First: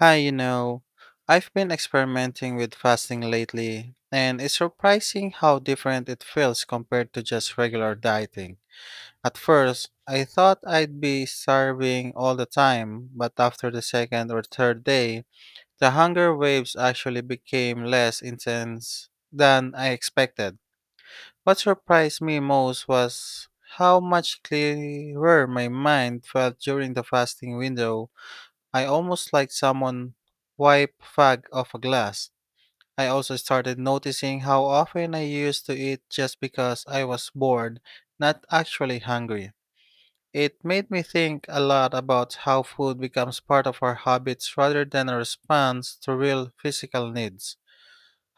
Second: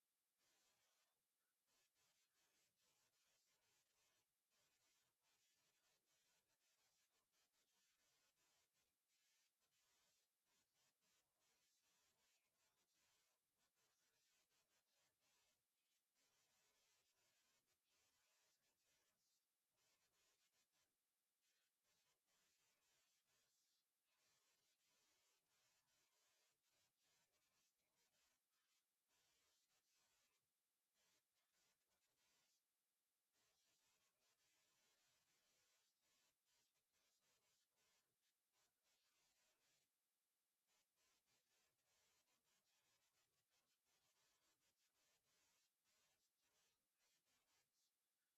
Hi, you know, I've been experimenting with fasting lately, and it's surprising how different it feels compared to just regular dieting. At first, I thought I'd be starving all the time, but after the second or third day, the hunger waves actually became less intense than I expected. What surprised me most was how much clearer my mind felt during the fasting window. I almost like someone wipe fag off a glass. I also started noticing how often I used to eat just because I was bored, not actually hungry. It made me think a lot about how food becomes part of our habits rather than a response to real physical needs.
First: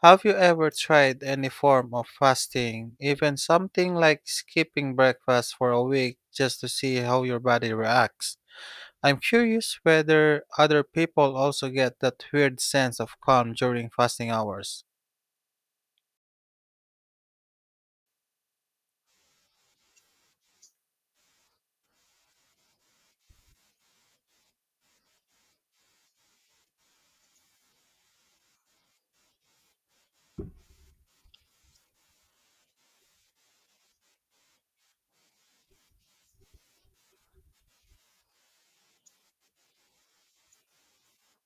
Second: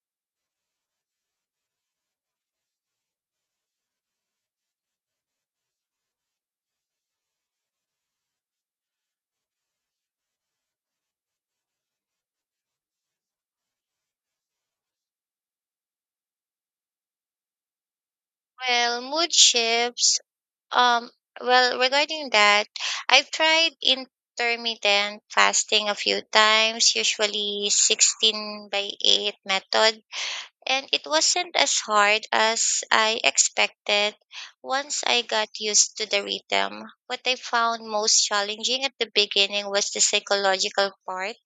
Have you ever tried any form of fasting, even something like skipping breakfast for a week just to see how your body reacts? I'm curious whether other people also get that weird sense of calm during fasting hours. Well, mood shifts. Um, regarding that, I've tried intermittent fasting a few times, usually 16 by 8 method, and it wasn't as hard as I expected once I got used to the rhythm. What I found most challenging at the beginning was the psychological part,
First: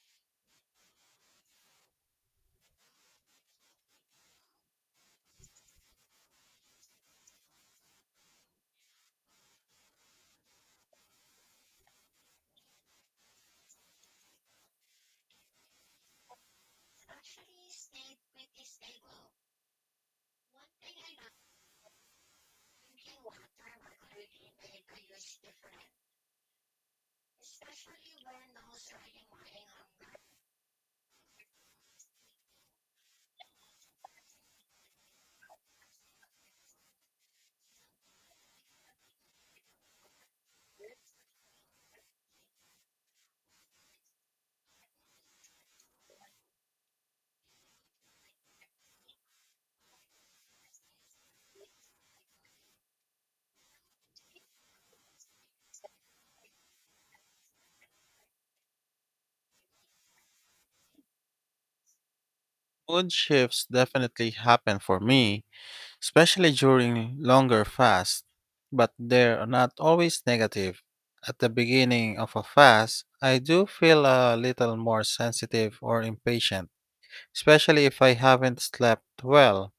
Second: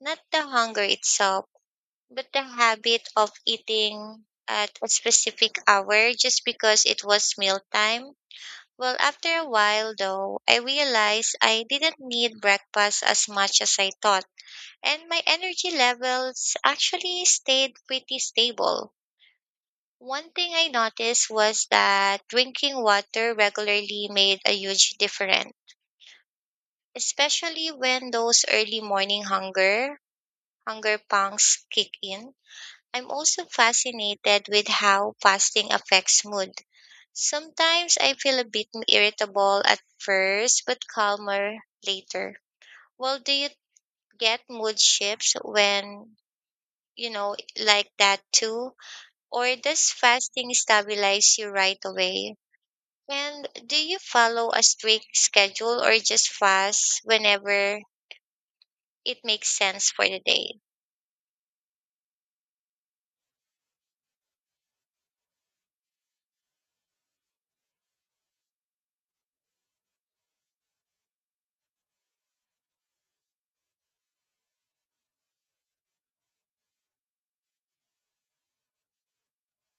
not the hunger itself. But the habit of eating at a specific hour just because it was mealtime. Well, after a while, though, I realized I didn't need breakfast as much as I thought, and my energy levels actually stayed pretty stable. One thing I noticed was that drinking water regularly made a huge difference, especially when those hunger pangs kick in. I'm also fascinated with how fasting affects mood. Sometimes I feel a bit irritable at first, but calmer later. Well, do you get mood shifts you know, like that too? Or does fasting stabilize you right away? And do you follow a strict schedule or just fast whenever it makes sense for the day? Mood shifts definitely happen for me, especially during longer fasts, but they're not always negative. At the beginning of a fast, I do feel a little more sensitive or impatient, especially if I haven't slept well.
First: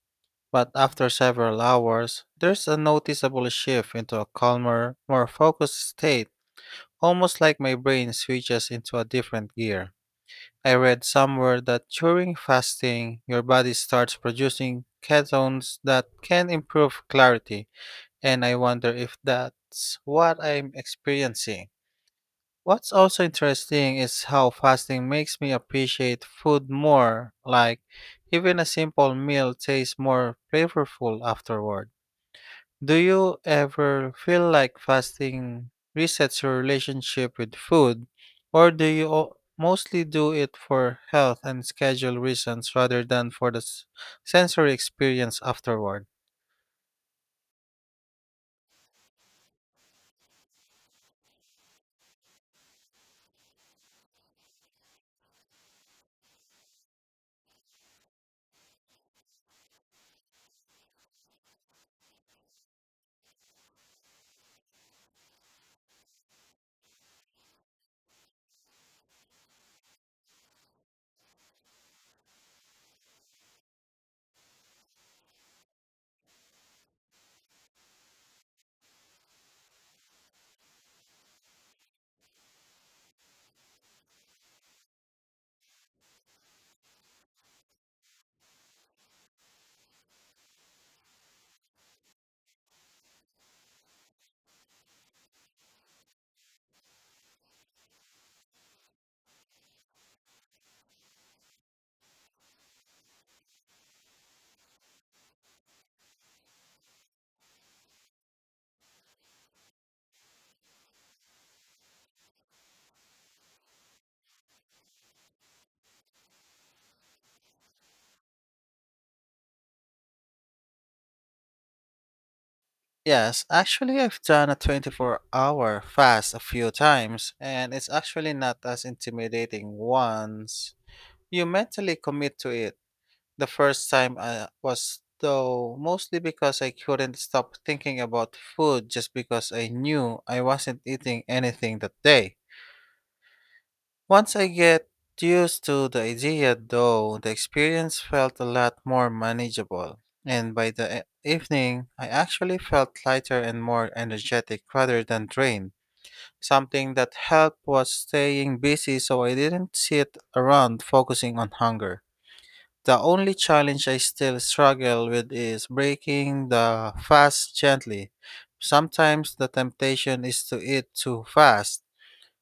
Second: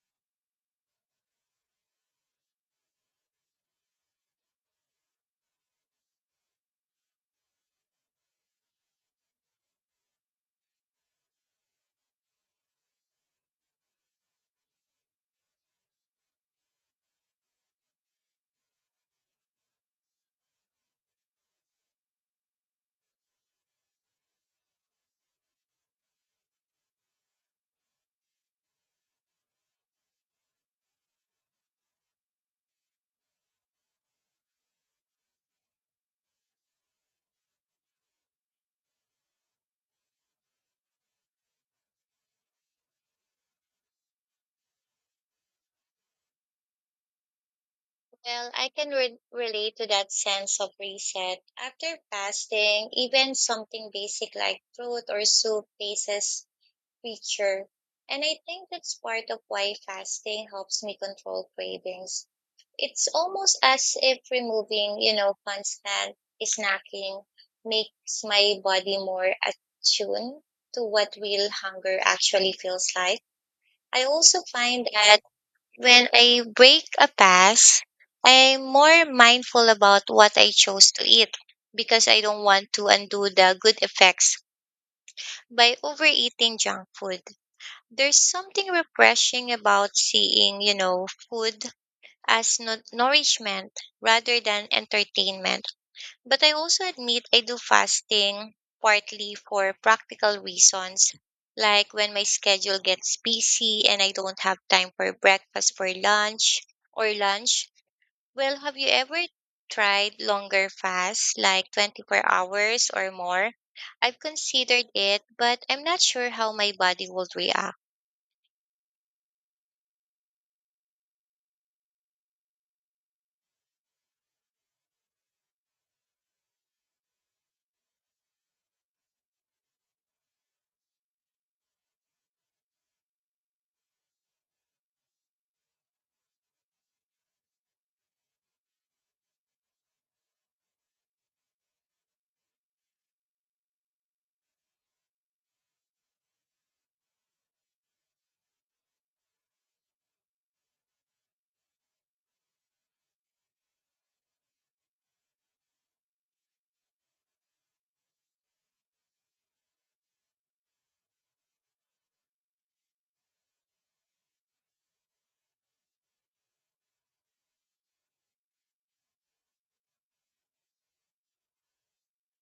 But after several hours, there's a noticeable shift into a calmer, more focused state. Almost like my brain switches into a different gear. I read somewhere that during fasting, your body starts producing ketones that can improve clarity, and I wonder if that's what I'm experiencing. What's also interesting is how fasting makes me appreciate food more, like even a simple meal tastes more flavorful afterward. Do you ever feel like fasting resets your relationship with food, or do you mostly do it for health and schedule reasons rather than for the sensory experience afterward? Well, I can relate to that sense of reset. After fasting, even something basic like fruit or soup faces feature. And I think that's part of why fasting helps me control cravings. It's almost as if removing constant snacking makes my body more attuned to what real hunger actually feels like. I also find that when I break a fast, I'm more mindful about what I chose to eat because I don't want to undo the good effects by overeating junk food. There's something refreshing about seeing food as nourishment rather than entertainment. But I also admit I do fasting partly for practical reasons, like when my schedule gets busy and I don't have time for breakfast for lunch or lunch. Well, have you ever tried longer fasts like 24 hours or more? I've considered it, but I'm not sure how my body would react. Yes, actually, I've done a 24-hour fast a few times, and it's actually not as intimidating once you mentally commit to it. The first time I was though mostly because I couldn't stop thinking about food just because I knew I wasn't eating anything that day. Once I get used to the idea though, the experience felt a lot more manageable. And by the evening, I actually felt lighter and more energetic rather than drained. Something that helped was staying busy so I didn't sit around focusing on hunger. The only challenge I still struggle with is breaking the fast gently. Sometimes the temptation is to eat too fast.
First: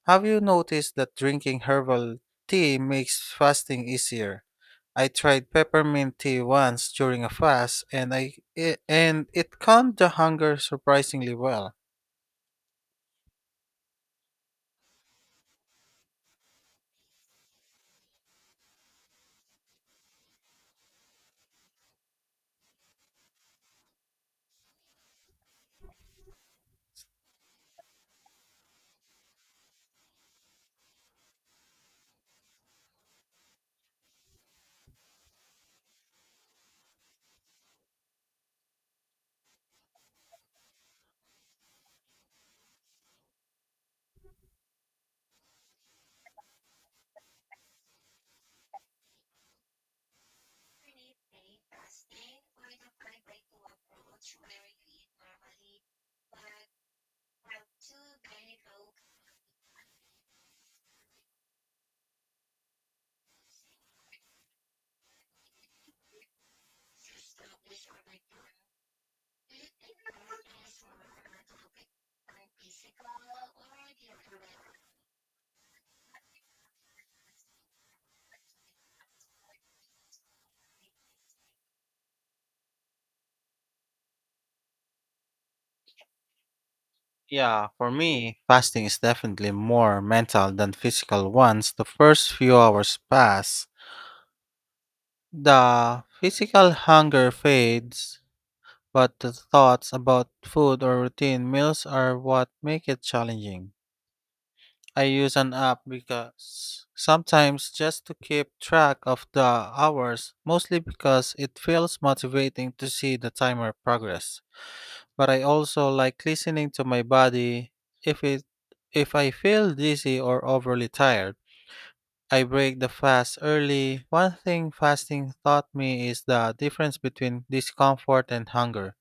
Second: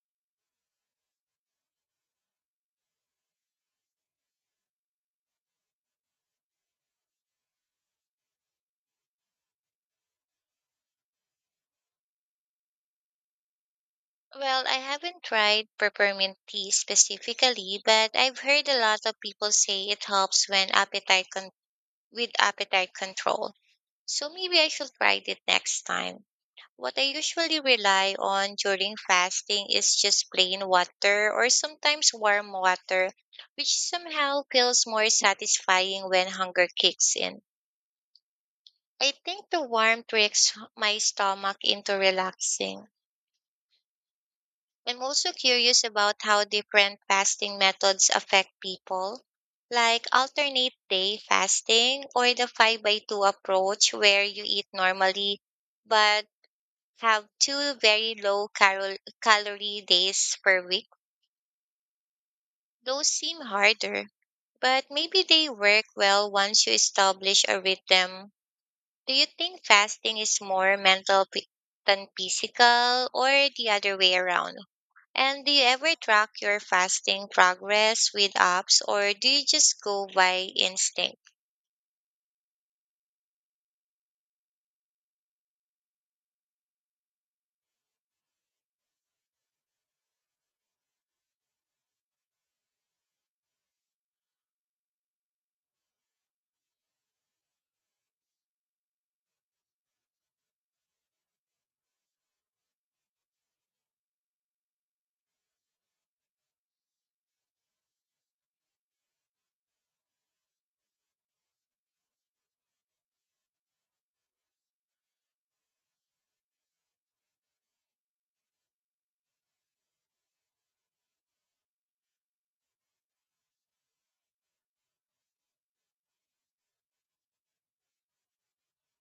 Have you noticed that drinking herbal tea makes fasting easier? I tried peppermint tea once during a fast, and it calmed the hunger surprisingly well. Well, I haven't tried peppermint tea specifically, but I've heard a lot of people say it helps when appetite control with appetite control. So maybe I should try it next time. What I usually rely on during fasting is just plain water or sometimes warm water, which somehow feels more satisfying when hunger kicks in. I think the warmth tricks my stomach into relaxing. I'm also curious about how different fasting methods affect people, like alternate day fasting or the 5 by 2 approach where you eat normally but have two very low calorie days per week. Those seem harder, but maybe they work well once you establish a rhythm. Do you think fasting is more than physical or the other way around? And do you ever track your fasting progress with apps or do you just go by instinct? Yeah, for me, fasting is definitely more mental than physical once the first few hours pass. The physical hunger fades, but the thoughts about food or routine meals are what make it challenging. I use an app because sometimes just to keep track of the hours, mostly because it feels motivating to see the timer progress. But I also like listening to my body, if it if I feel dizzy or overly tired. I break the fast early. One thing fasting taught me is the difference between discomfort and hunger.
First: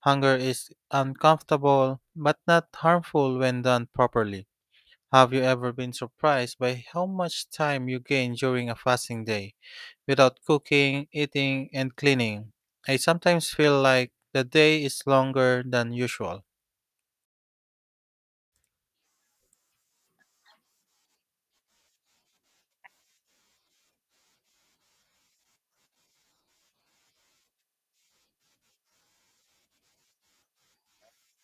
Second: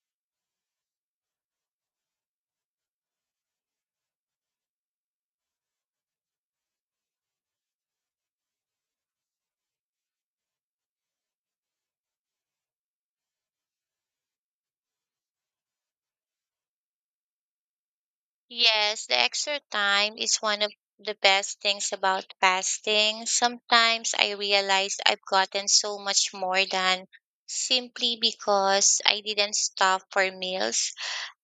Hunger is uncomfortable but not harmful when done properly. Have you ever been surprised by how much time you gain during a fasting day without cooking, eating, and cleaning? I sometimes feel like the day is longer than usual. Yes, the extra time is one of the best things about fasting. Sometimes I realize I've gotten so much more done simply because I didn't stop for meals.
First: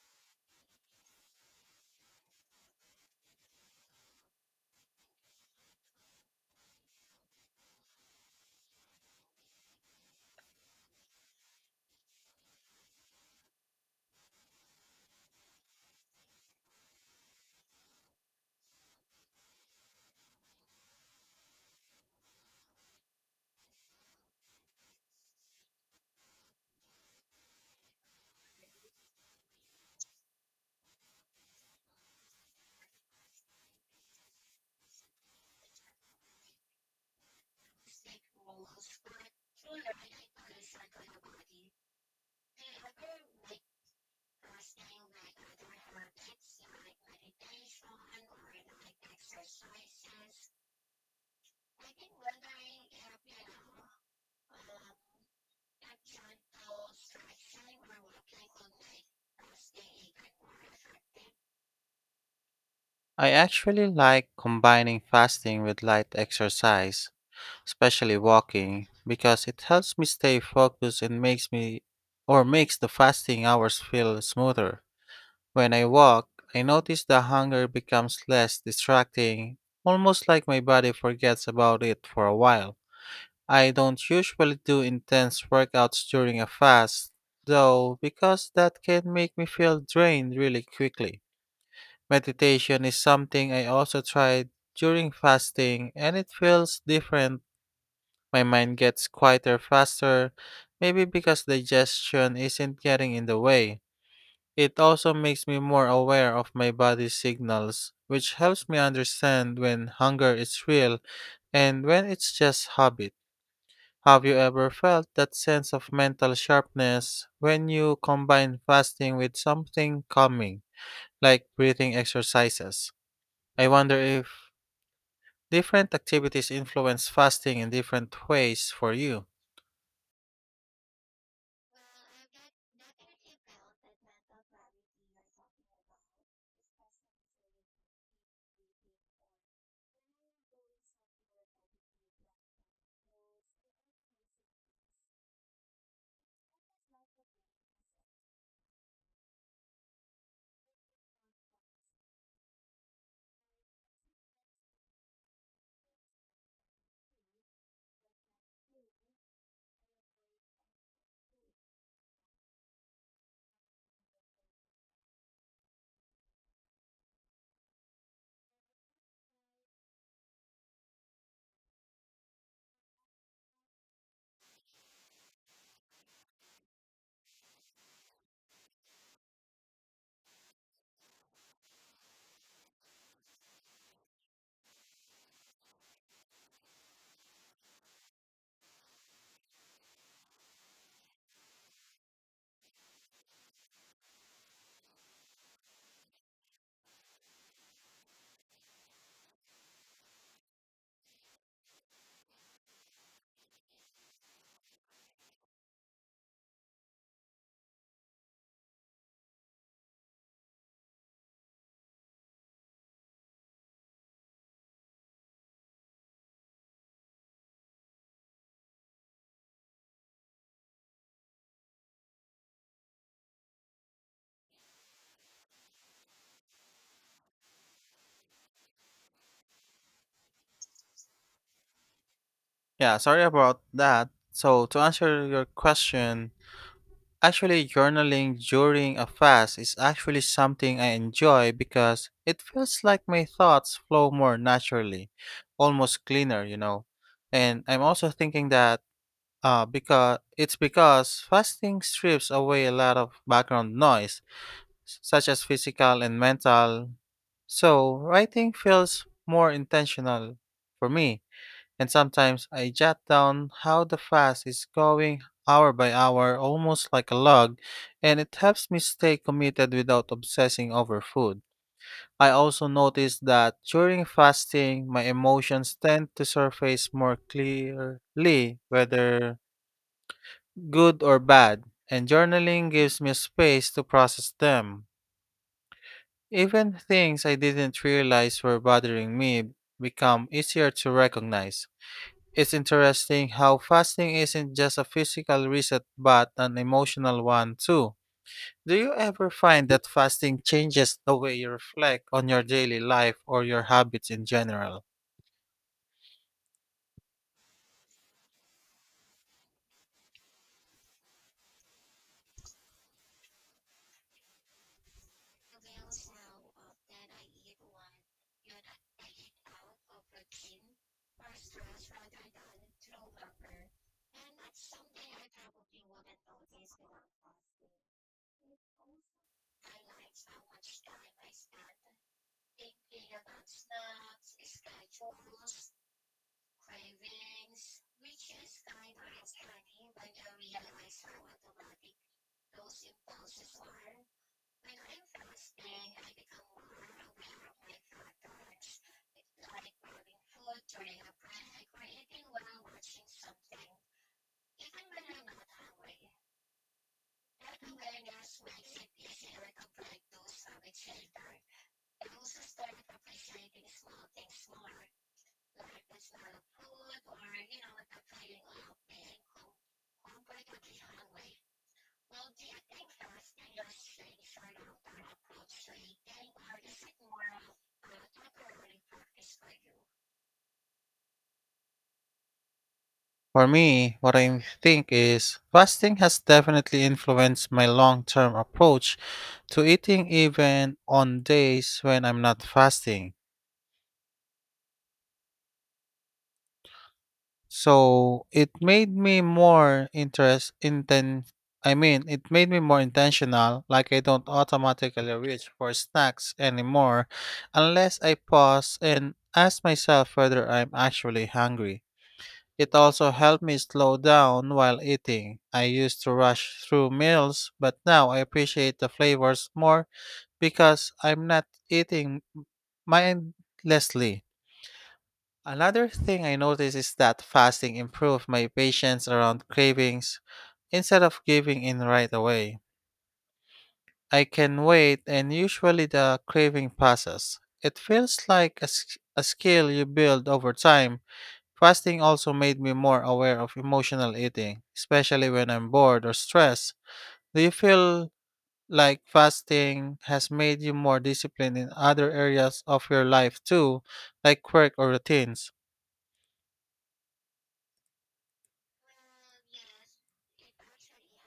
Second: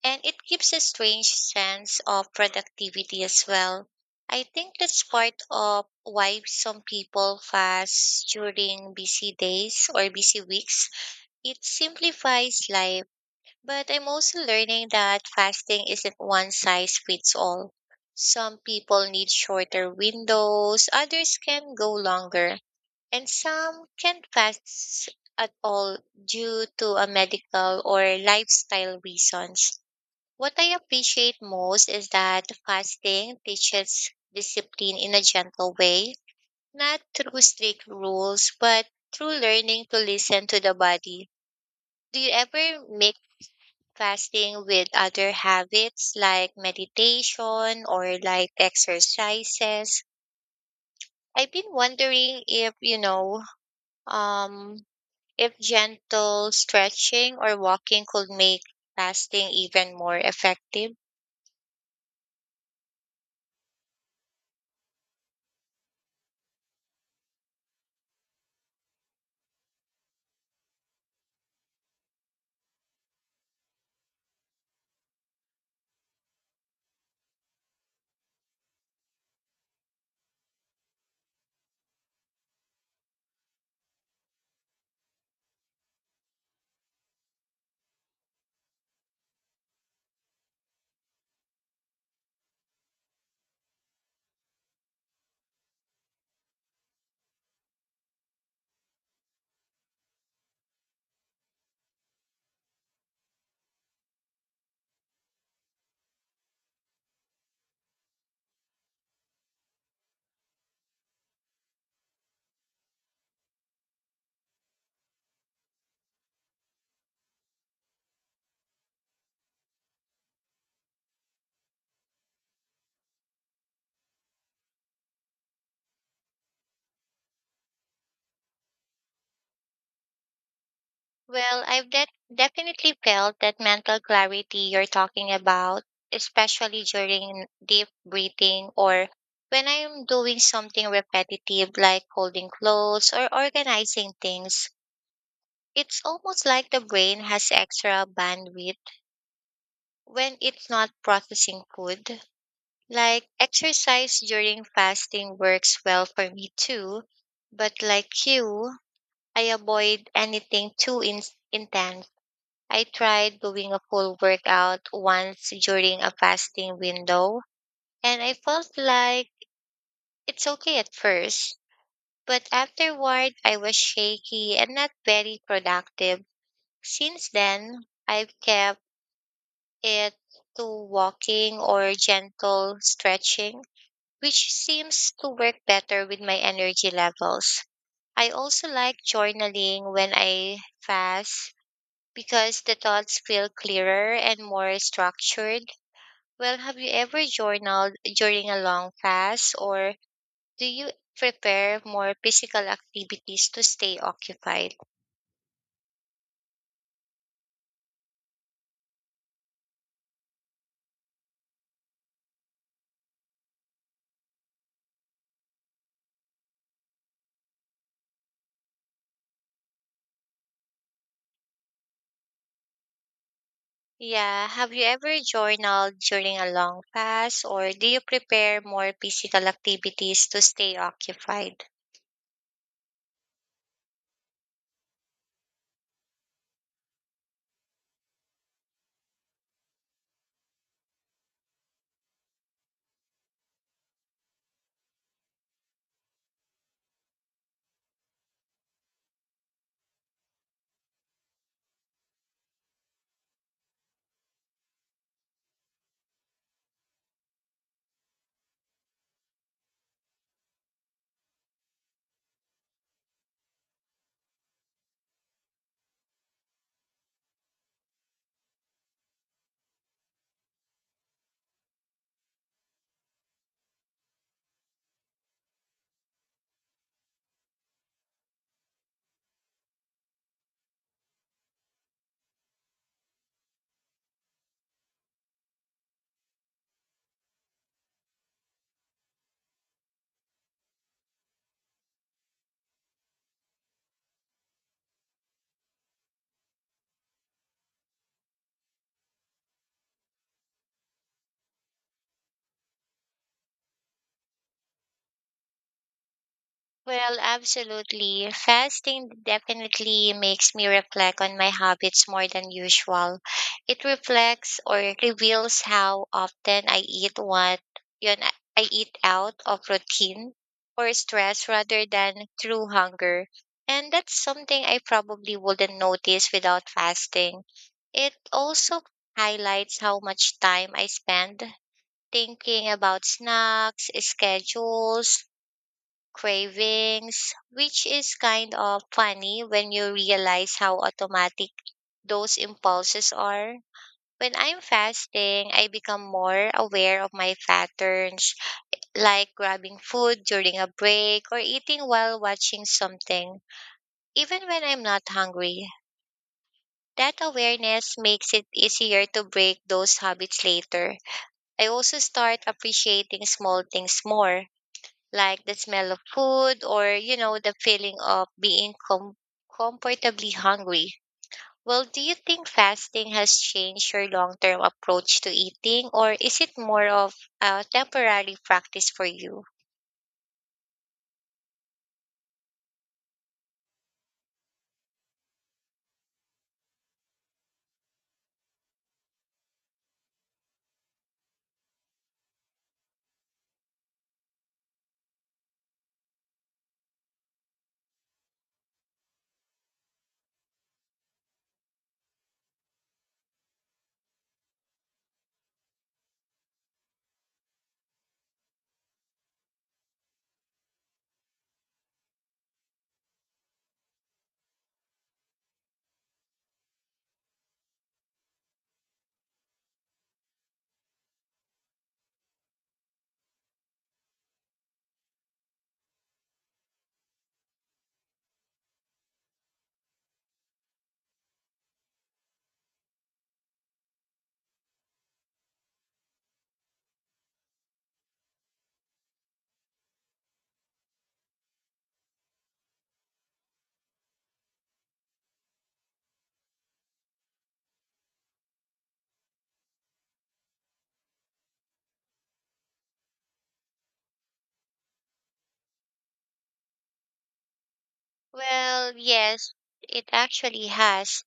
And it gives a strange sense of productivity as well. I think that's part of why some people fast during busy days or busy weeks. It simplifies life, but I'm also learning that fasting isn't one size fits all. Some people need shorter windows, others can go longer, and some can't fast at all due to a medical or lifestyle reasons. What I appreciate most is that fasting teaches discipline in a gentle way, not through strict rules, but through learning to listen to the body. Do you ever make fasting with other habits like meditation or like exercises? I've been wondering if, you know, um, if gentle stretching or walking could make fasting even more effective. I actually like combining fasting with light exercise, especially walking, because it helps me stay focused and makes me or makes the fasting hours feel smoother. When I walk, I notice the hunger becomes less distracting, almost like my body forgets about it for a while. I don't usually do intense workouts during a fast, though, because that can make me feel drained really quickly. Meditation is something I also tried during fasting, and it feels different. My mind gets quieter faster, maybe because digestion isn't getting in the way. It also makes me more aware of my body's signals, which helps me understand when hunger is real and when it's just habit. Have you ever felt that sense of mental sharpness when you combine fasting with something calming, like breathing exercises? I wonder if different activities influence fasting in different ways for you. Well, I've definitely felt that mental clarity you're talking about, especially during deep breathing or when I'm doing something repetitive like folding clothes or organizing things. It's almost like the brain has extra bandwidth when it's not processing food. Like exercise during fasting works well for me too, but like you, I avoid anything intense. I tried doing a full workout once during a fasting window, and I felt like it's okay at first, but afterward I was shaky and not very productive. Since then, I've kept it to walking or gentle stretching, which seems to work better with my energy levels. I also like journaling when I fast because the thoughts feel clearer and more structured. Well, have you ever journaled during a long fast or do you prepare more physical activities to stay occupied? Yeah, have you ever journaled during a long fast, or do you prepare more physical activities to stay occupied? Yeah, sorry about that. So, to answer your question, actually, journaling during a fast is actually something I enjoy because it feels like my thoughts flow more naturally, almost cleaner, you know. And I'm also thinking that because fasting strips away a lot of background noise, such as physical and mental. So, writing feels more intentional for me, and sometimes I jot down how the fast is going hour by hour, almost like a log, and it helps me stay committed without obsessing over food. I also noticed that during fasting, my emotions tend to surface more clearly, whether good or bad, and journaling gives me space to process them. Even things I didn't realize were bothering me become easier to recognize. It's interesting how fasting isn't just a physical reset but an emotional one too. Do you ever find that fasting changes the way you reflect on your daily life or your habits in general? Well, absolutely. Fasting definitely makes me reflect on my habits more than usual. It reflects or reveals how often yun, I eat out of routine or stress rather than through hunger. And that's something I probably wouldn't notice without fasting. It also highlights how much time I spend thinking about snacks, schedules, cravings, which is kind of funny when you realize how automatic those impulses are. When I'm fasting, I become more aware of my patterns, like grabbing food during a break or eating while watching something, even when I'm not hungry. That awareness makes it easier to break those habits later. I also start appreciating small things more like the smell of food or the feeling of being comfortably hungry. Well, do you think fasting has changed your long term approach to eating, or is it more of a temporary practice for you? For me, what I think is fasting has definitely influenced my long term approach to eating, even on days when I'm not fasting. So it made me more interest inten I mean it made me more intentional, like I don't automatically reach for snacks anymore unless I pause and ask myself whether I'm actually hungry. It also helped me slow down while eating. I used to rush through meals, but now I appreciate the flavors more because I'm not eating mindlessly. Another thing I noticed is that fasting improved my patience around cravings instead of giving in right away. I can wait, and usually the craving passes. It feels like a skill you build over time. Fasting also made me more aware of emotional eating, especially when I'm bored or stressed. Do you feel like fasting has made you more disciplined in other areas of your life too, like work or routines? Well, yes, it actually has.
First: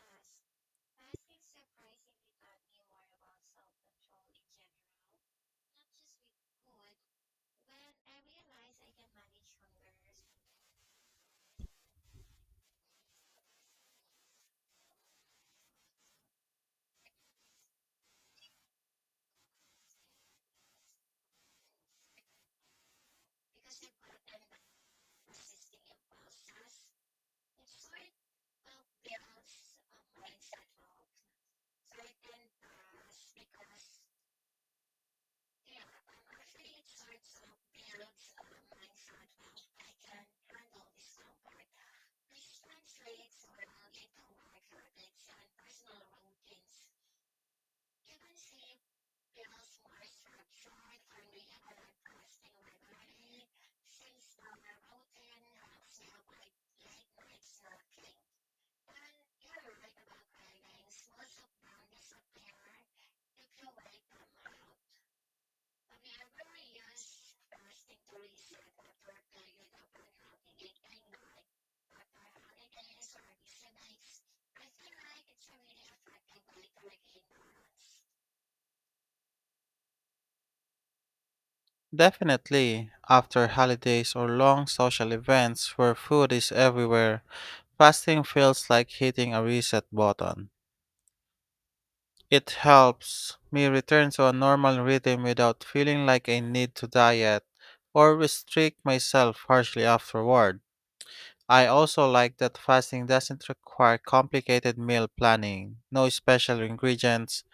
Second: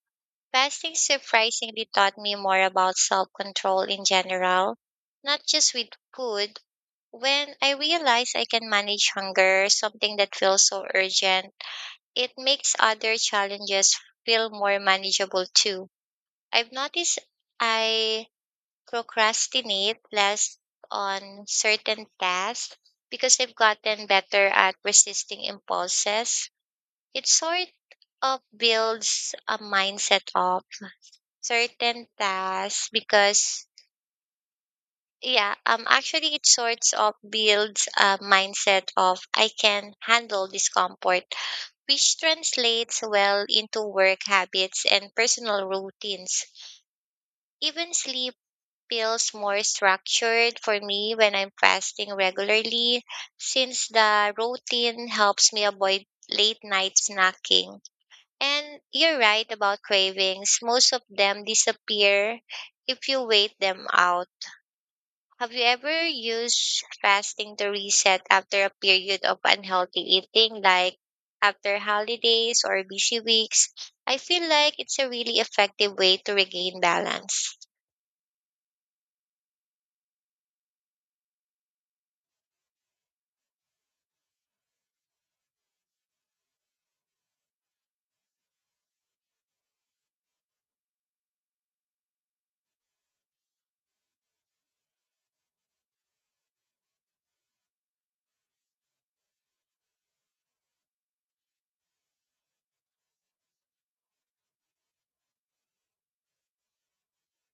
Fasting surprisingly taught me more about self control in general, not just with food. When I realized I can manage hunger, something that feels so urgent, it makes other challenges feel more manageable too. I've noticed I procrastinate less on certain tasks because I've gotten better at resisting impulses. It sort of builds a mindset of certain tasks because yeah actually it sorts of builds a mindset of I can handle discomfort, which translates well into work habits and personal routines. Even sleep feels more structured for me when I'm fasting regularly, since the routine helps me avoid late night snacking. And you're right about cravings, most of them disappear if you wait them out. Have you ever used fasting to reset after a period of unhealthy eating, like after holidays or busy weeks? I feel like it's a really effective way to regain balance. Definitely, after holidays or long social events where food is everywhere, fasting feels like hitting a reset button. It helps me return to a normal rhythm without feeling like I need to diet or restrict myself harshly afterward. I also like that fasting doesn't require complicated meal planning, no special ingredients,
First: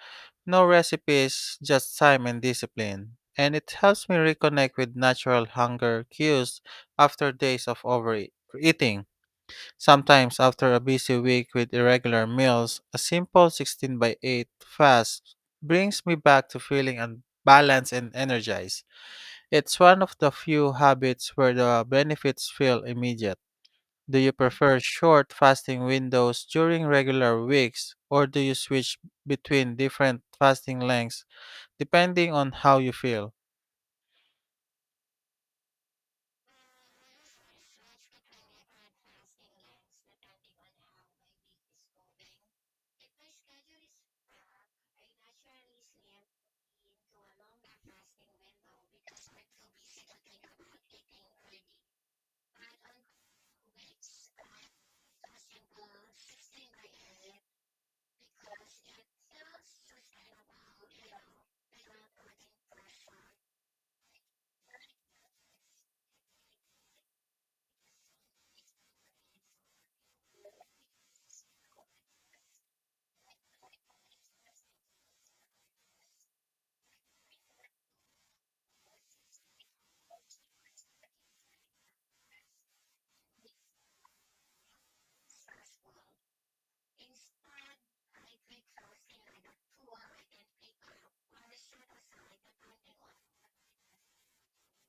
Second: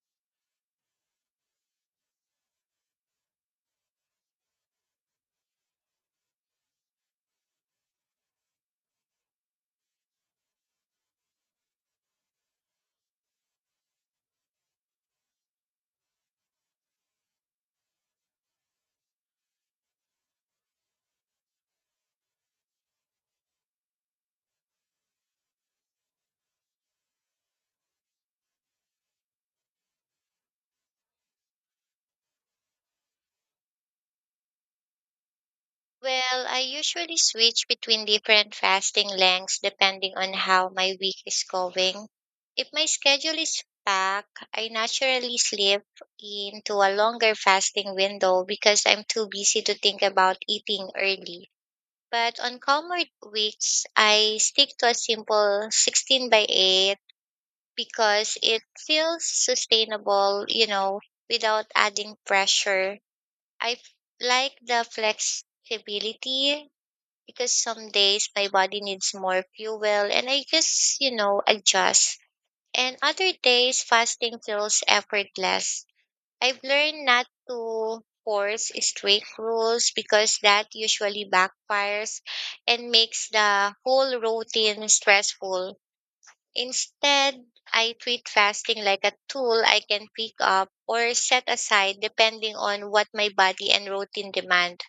no recipes, just time and discipline. And it helps me reconnect with natural hunger cues after days of overeating. Sometimes, after a busy week with irregular meals, a simple 16 by 8 fast brings me back to feeling balanced and energized. It's one of the few habits where the benefits feel immediate. Do you prefer short fasting windows during regular weeks, or do you switch between different fasting lengths, depending on how you feel? Well, I usually switch between different fasting lengths depending on how my week is going. If my schedule is packed, I naturally slip into a longer fasting window because I'm too busy to think about eating early. But on calmer weeks, I stick to a simple 16 by 8 because it feels sustainable without adding pressure. I f- like the flexibility because some days my body needs more fuel and I just adjust. And other days, fasting feels effortless. I've learned not to force strict rules because that usually backfires and makes the whole routine stressful. Instead, I treat fasting like a tool I can pick up or set aside depending on what my body and routine demand.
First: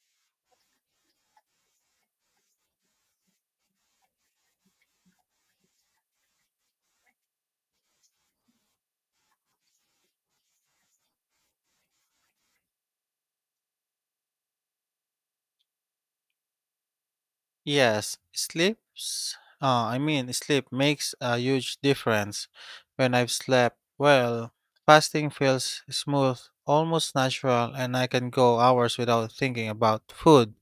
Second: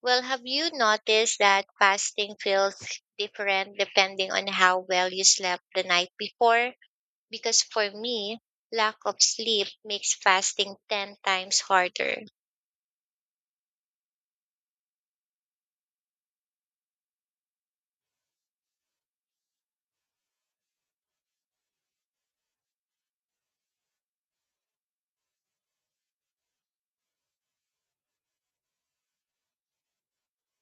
Well, have you noticed that fasting feels different depending on how well you slept the night before? Because for me, lack of sleep makes fasting 10 times harder. Yes, sleeps. Sleep makes a huge difference. When I've slept well, fasting feels smooth, almost natural, and I can go hours without thinking about food.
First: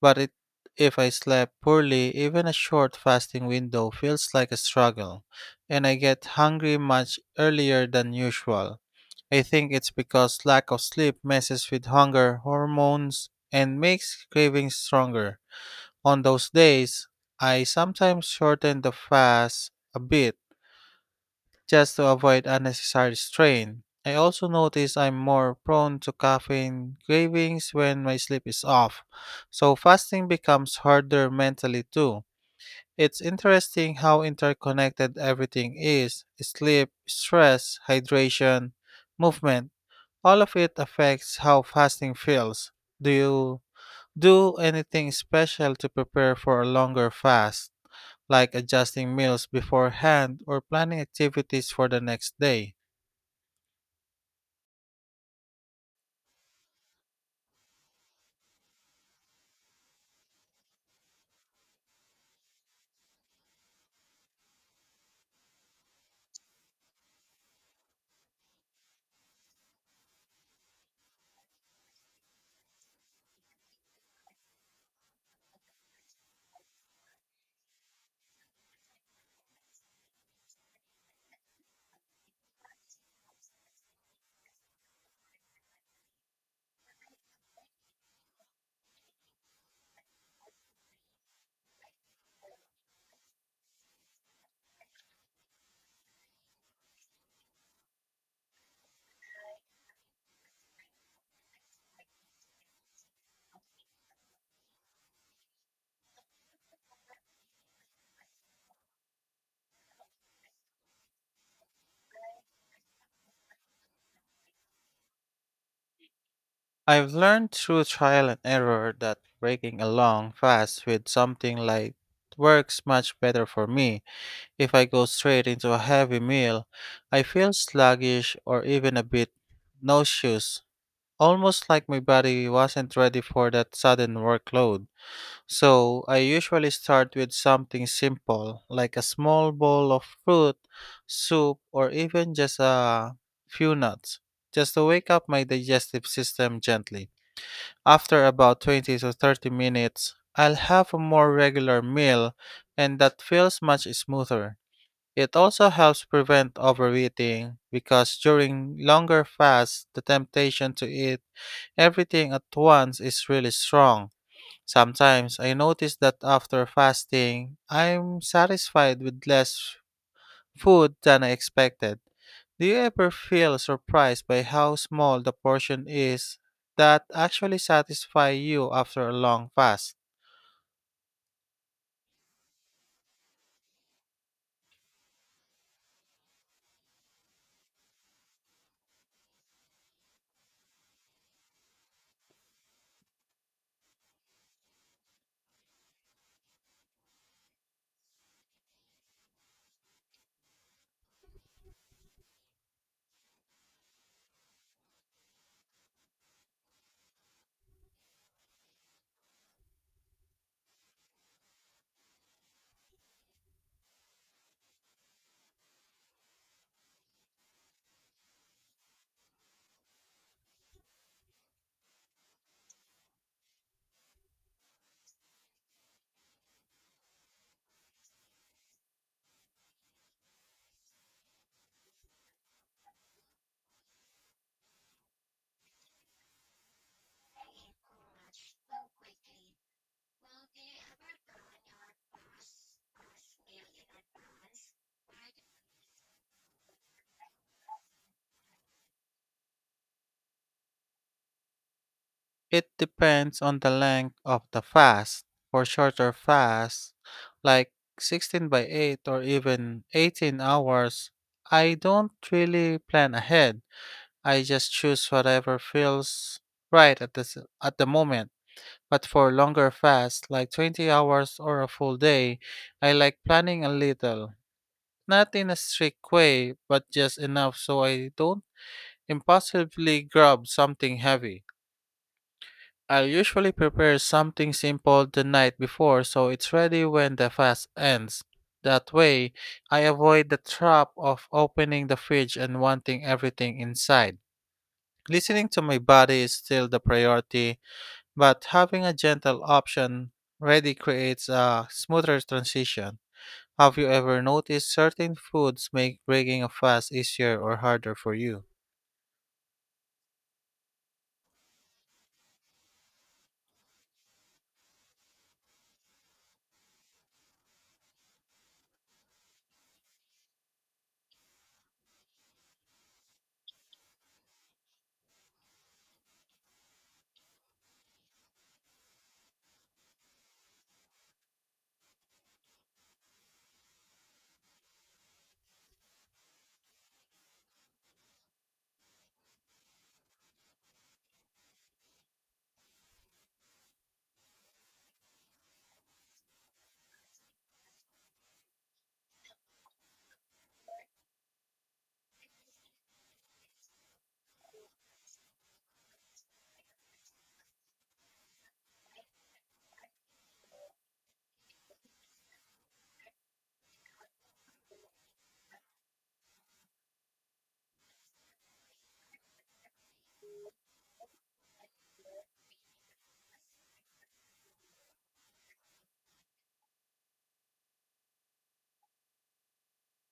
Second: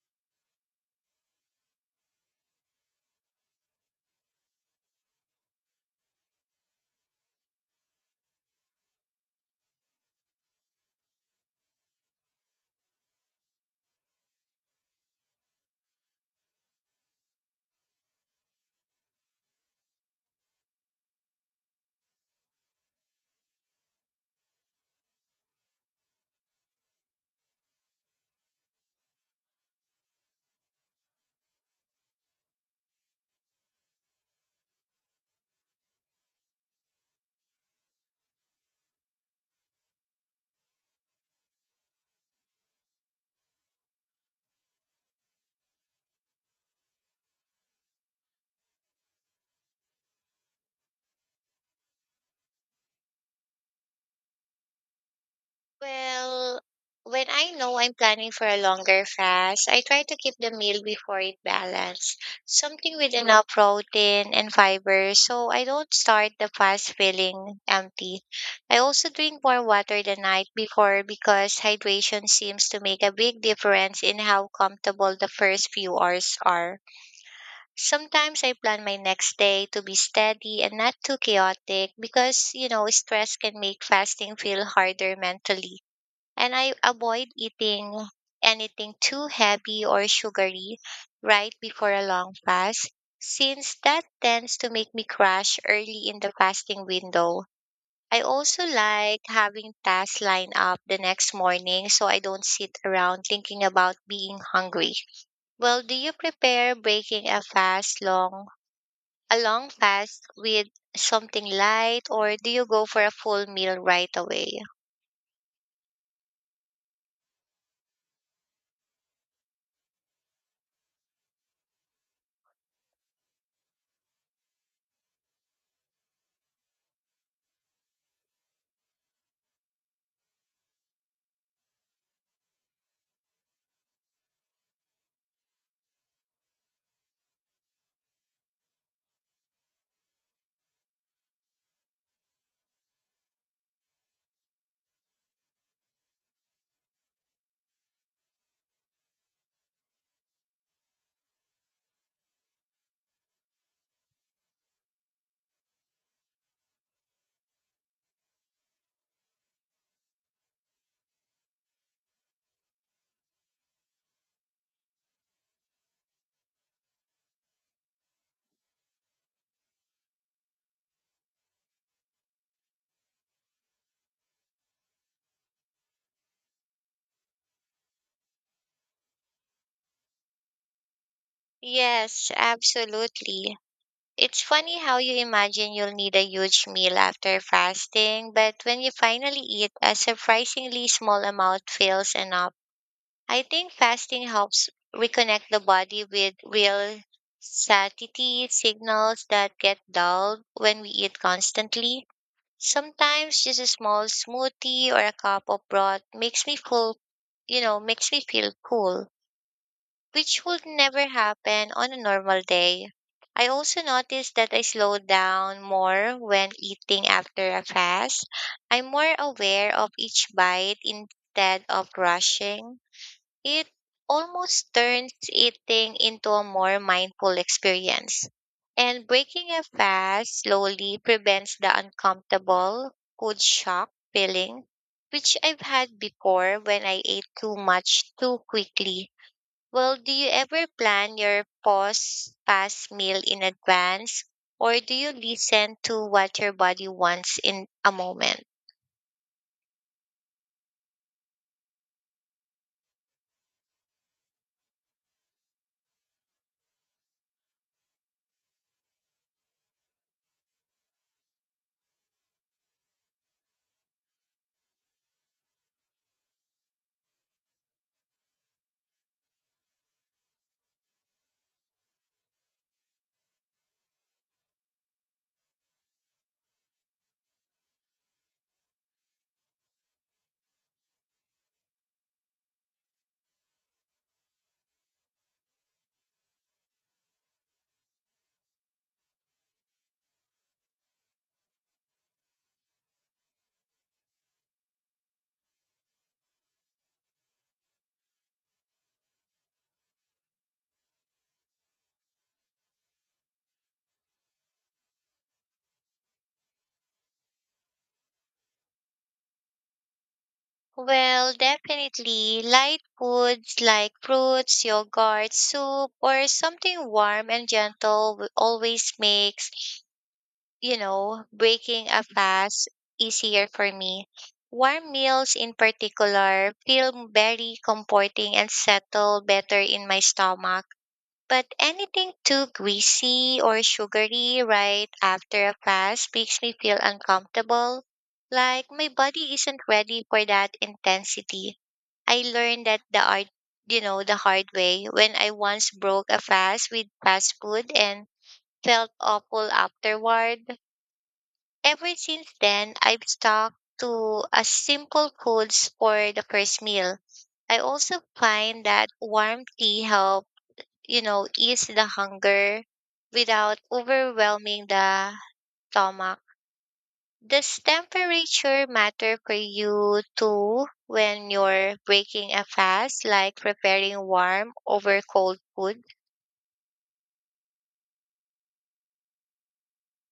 But it, if I slept poorly, even a short fasting window feels like a struggle, and I get hungry much earlier than usual. I think it's because lack of sleep messes with hunger hormones and makes cravings stronger. On those days, I sometimes shorten the fast a bit just to avoid unnecessary strain. I also notice I'm more prone to caffeine cravings when my sleep is off, so fasting becomes harder mentally too. It's interesting how interconnected everything is: sleep, stress, hydration, movement, all of it affects how fasting feels. Do you do anything special to prepare for a longer fast, like adjusting meals beforehand or planning activities for the next day? Well, when I know I'm planning for a longer fast, I try to keep the meal before it balanced. Something with enough protein and fiber so I don't start the fast feeling empty. I also drink more water the night before because hydration seems to make a big difference in how comfortable the first few hours are. Sometimes I plan my next day to be steady and not too chaotic because stress can make fasting feel harder mentally. And I avoid eating anything too heavy or sugary right before a long fast, since that tends to make me crash early in the fasting window. I also like having tasks lined up the next morning so I don't sit around thinking about being hungry. Well, do you prepare breaking a fast long a long fast with something light, or do you go for a full meal right away? I've learned through trial and error that breaking a long fast with something like works much better for me. If I go straight into a heavy meal, I feel sluggish or even a bit nauseous. Almost like my body wasn't ready for that sudden workload. So I usually start with something simple, like a small bowl of fruit, soup, or even just a few nuts, just to wake up my digestive system gently. After about 20 to 30 minutes, I'll have a more regular meal, and that feels much smoother. It also helps prevent overeating because during longer fasts, the temptation to eat everything at once is really strong. Sometimes I notice that after fasting, I'm satisfied with less food than I expected. Do you ever feel surprised by how small the portion is that actually satisfy you after a long fast? Yes, absolutely. It's funny how you imagine you'll need a huge meal after fasting, but when you finally eat, a surprisingly small amount feels enough. I think fasting helps reconnect the body with real satiety signals that get dulled when we eat constantly. Sometimes just a small smoothie or a cup of broth makes me full. Makes me feel cool, which would never happen on a normal day. I also noticed that I slow down more when eating after a fast. I'm more aware of each bite instead of rushing. It almost turns eating into a more mindful experience. And breaking a fast slowly prevents the uncomfortable food shock feeling, which I've had before when I ate too much too quickly. Well, do you ever plan your post fast meal in advance, or do you listen to what your body wants in a moment? It depends on the length of the fast. For shorter fasts, like 16 by 8 or even 18 hours, I don't really plan ahead. I just choose whatever feels right at the moment. But for longer fasts, like 20 hours or a full day, I like planning a little. Not in a strict way, but just enough so I don't impulsively grab something heavy. I'll usually prepare something simple the night before so it's ready when the fast ends. That way, I avoid the trap of opening the fridge and wanting everything inside. Listening to my body is still the priority, but having a gentle option ready creates a smoother transition. Have you ever noticed certain foods make breaking a fast easier or harder for you? Well, definitely light foods like fruits, yogurt, soup, or something warm and gentle always makes breaking a fast easier for me. Warm meals in particular feel very comforting and settle better in my stomach. But anything too greasy or sugary right after a fast makes me feel uncomfortable, like my body isn't ready for that intensity. I learned that the art, you know, the hard way when I once broke a fast with fast food and felt awful afterward. Ever since then, I've stuck to a simple foods for the first meal. I also find that warm tea helps ease the hunger without overwhelming the stomach. Does temperature matter for you too when you're breaking a fast, like preparing warm over cold food?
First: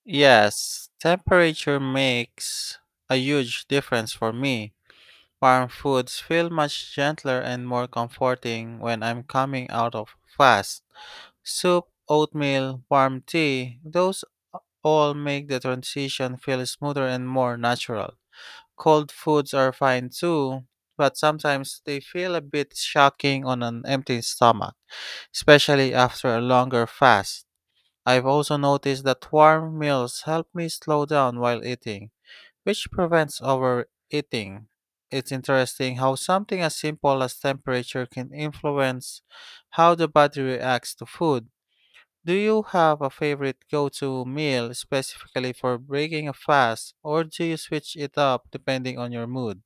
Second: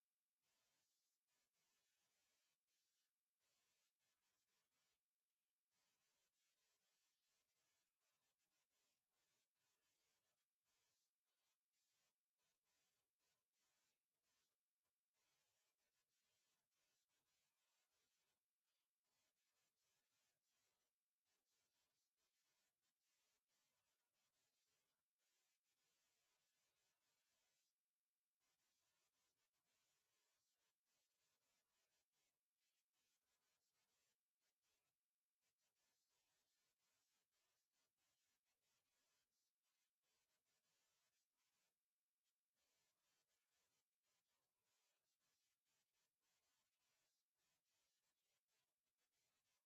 Yes, temperature makes a huge difference for me. Warm foods feel much gentler and more comforting when I'm coming out of fast. Soup, oatmeal, warm tea, those all make the transition feel smoother and more natural. Cold foods are fine too, but sometimes they feel a bit shocking on an empty stomach, especially after a longer fast. I've also noticed that warm meals help me slow down while eating, which prevents overeating. It's interesting how something as simple as temperature can influence how the body reacts to food. Do you have a favorite go-to meal specifically for breaking a fast, or do you switch it up depending on your mood?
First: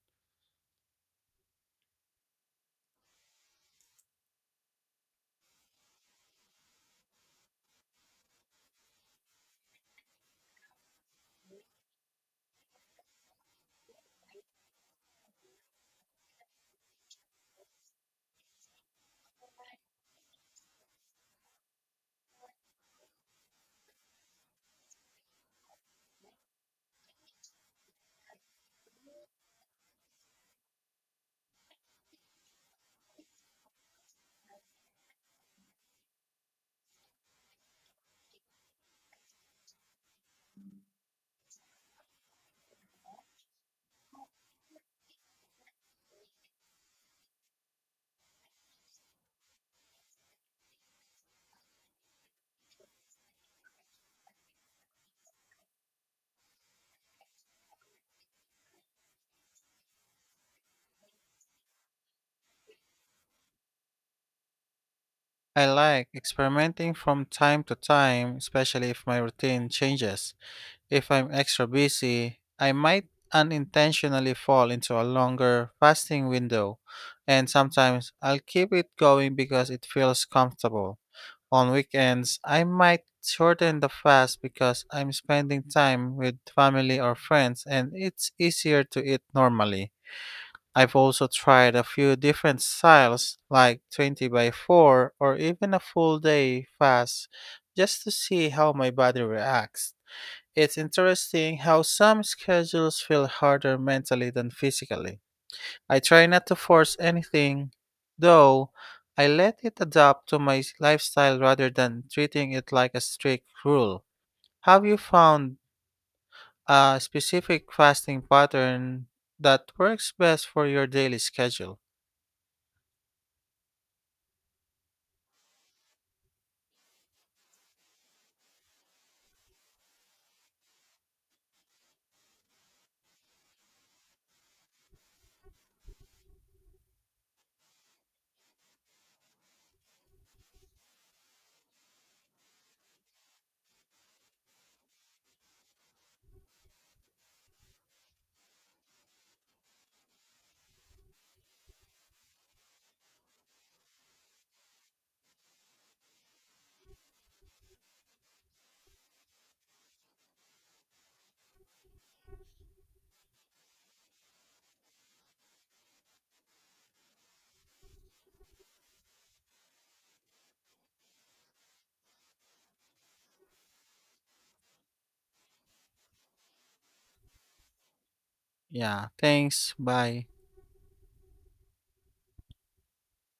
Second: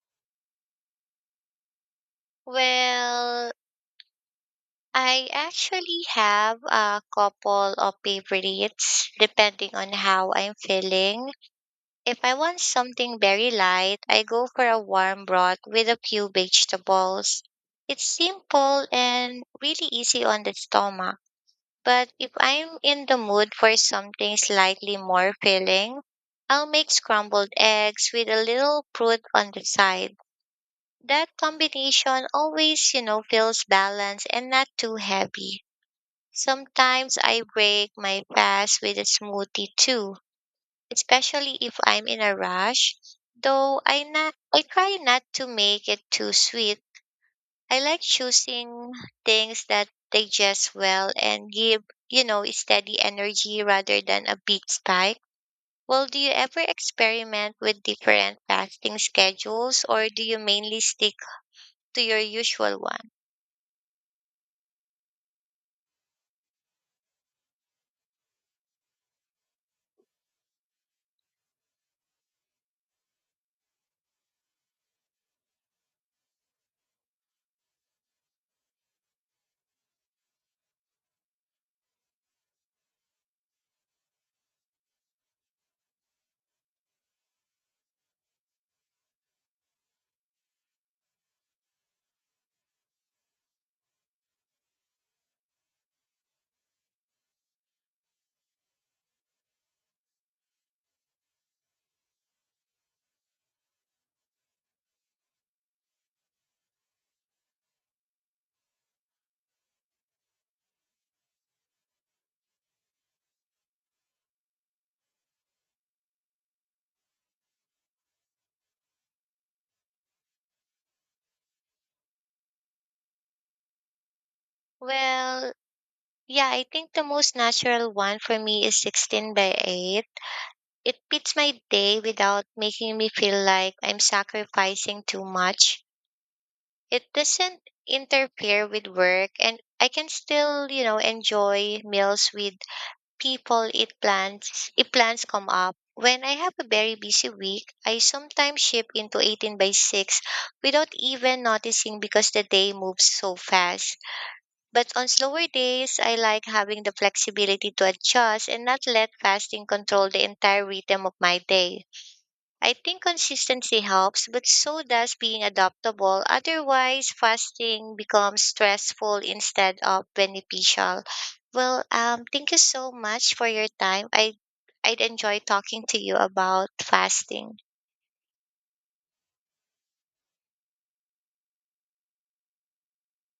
Well, I actually have a couple of favorites depending on how I'm feeling. If I want something very light, I go for a warm broth with a few vegetables. It's simple and really easy on the stomach. But if I'm in the mood for something slightly more filling, I'll make scrambled eggs with a little fruit on the side. That combination always feels balanced and not too heavy. Sometimes I break my fast with a smoothie too especially if I'm in a rush. Though I try not to make it too sweet. I like choosing things that digest well and give steady energy rather than a big spike. Well, do you ever experiment with different fasting schedules or do you mainly stick to your usual one? I like experimenting from time to time, especially if my routine changes. If I'm extra busy, I might unintentionally fall into a longer fasting window, and sometimes I'll keep it going because it feels comfortable. On weekends, I might shorten the fast because I'm spending time with family or friends and it's easier to eat normally. I've also tried a few different styles like 20 by 4 or even a full day fast just to see how my body reacts. It's interesting how some schedules feel harder mentally than physically. I try not to force anything, though. I let it adapt to my lifestyle rather than treating it like a strict rule. Have you found a specific fasting pattern that works best for your daily schedule? Well, yeah, I think the most natural one for me is 16 by 8. It fits my day without making me feel like I'm sacrificing too much. It doesn't interfere with work and I can still enjoy meals with people it plans if plans come up. When I have a very busy week, I sometimes ship into 18 by 6 without even noticing because the day moves so fast. But on slower days, I like having the flexibility to adjust and not let fasting control the entire rhythm of my day. I think consistency helps, but so does being adaptable. Otherwise, fasting becomes stressful instead of beneficial. Thank you so much for your time. I'd enjoy talking to you about fasting. Yeah, thanks. Bye.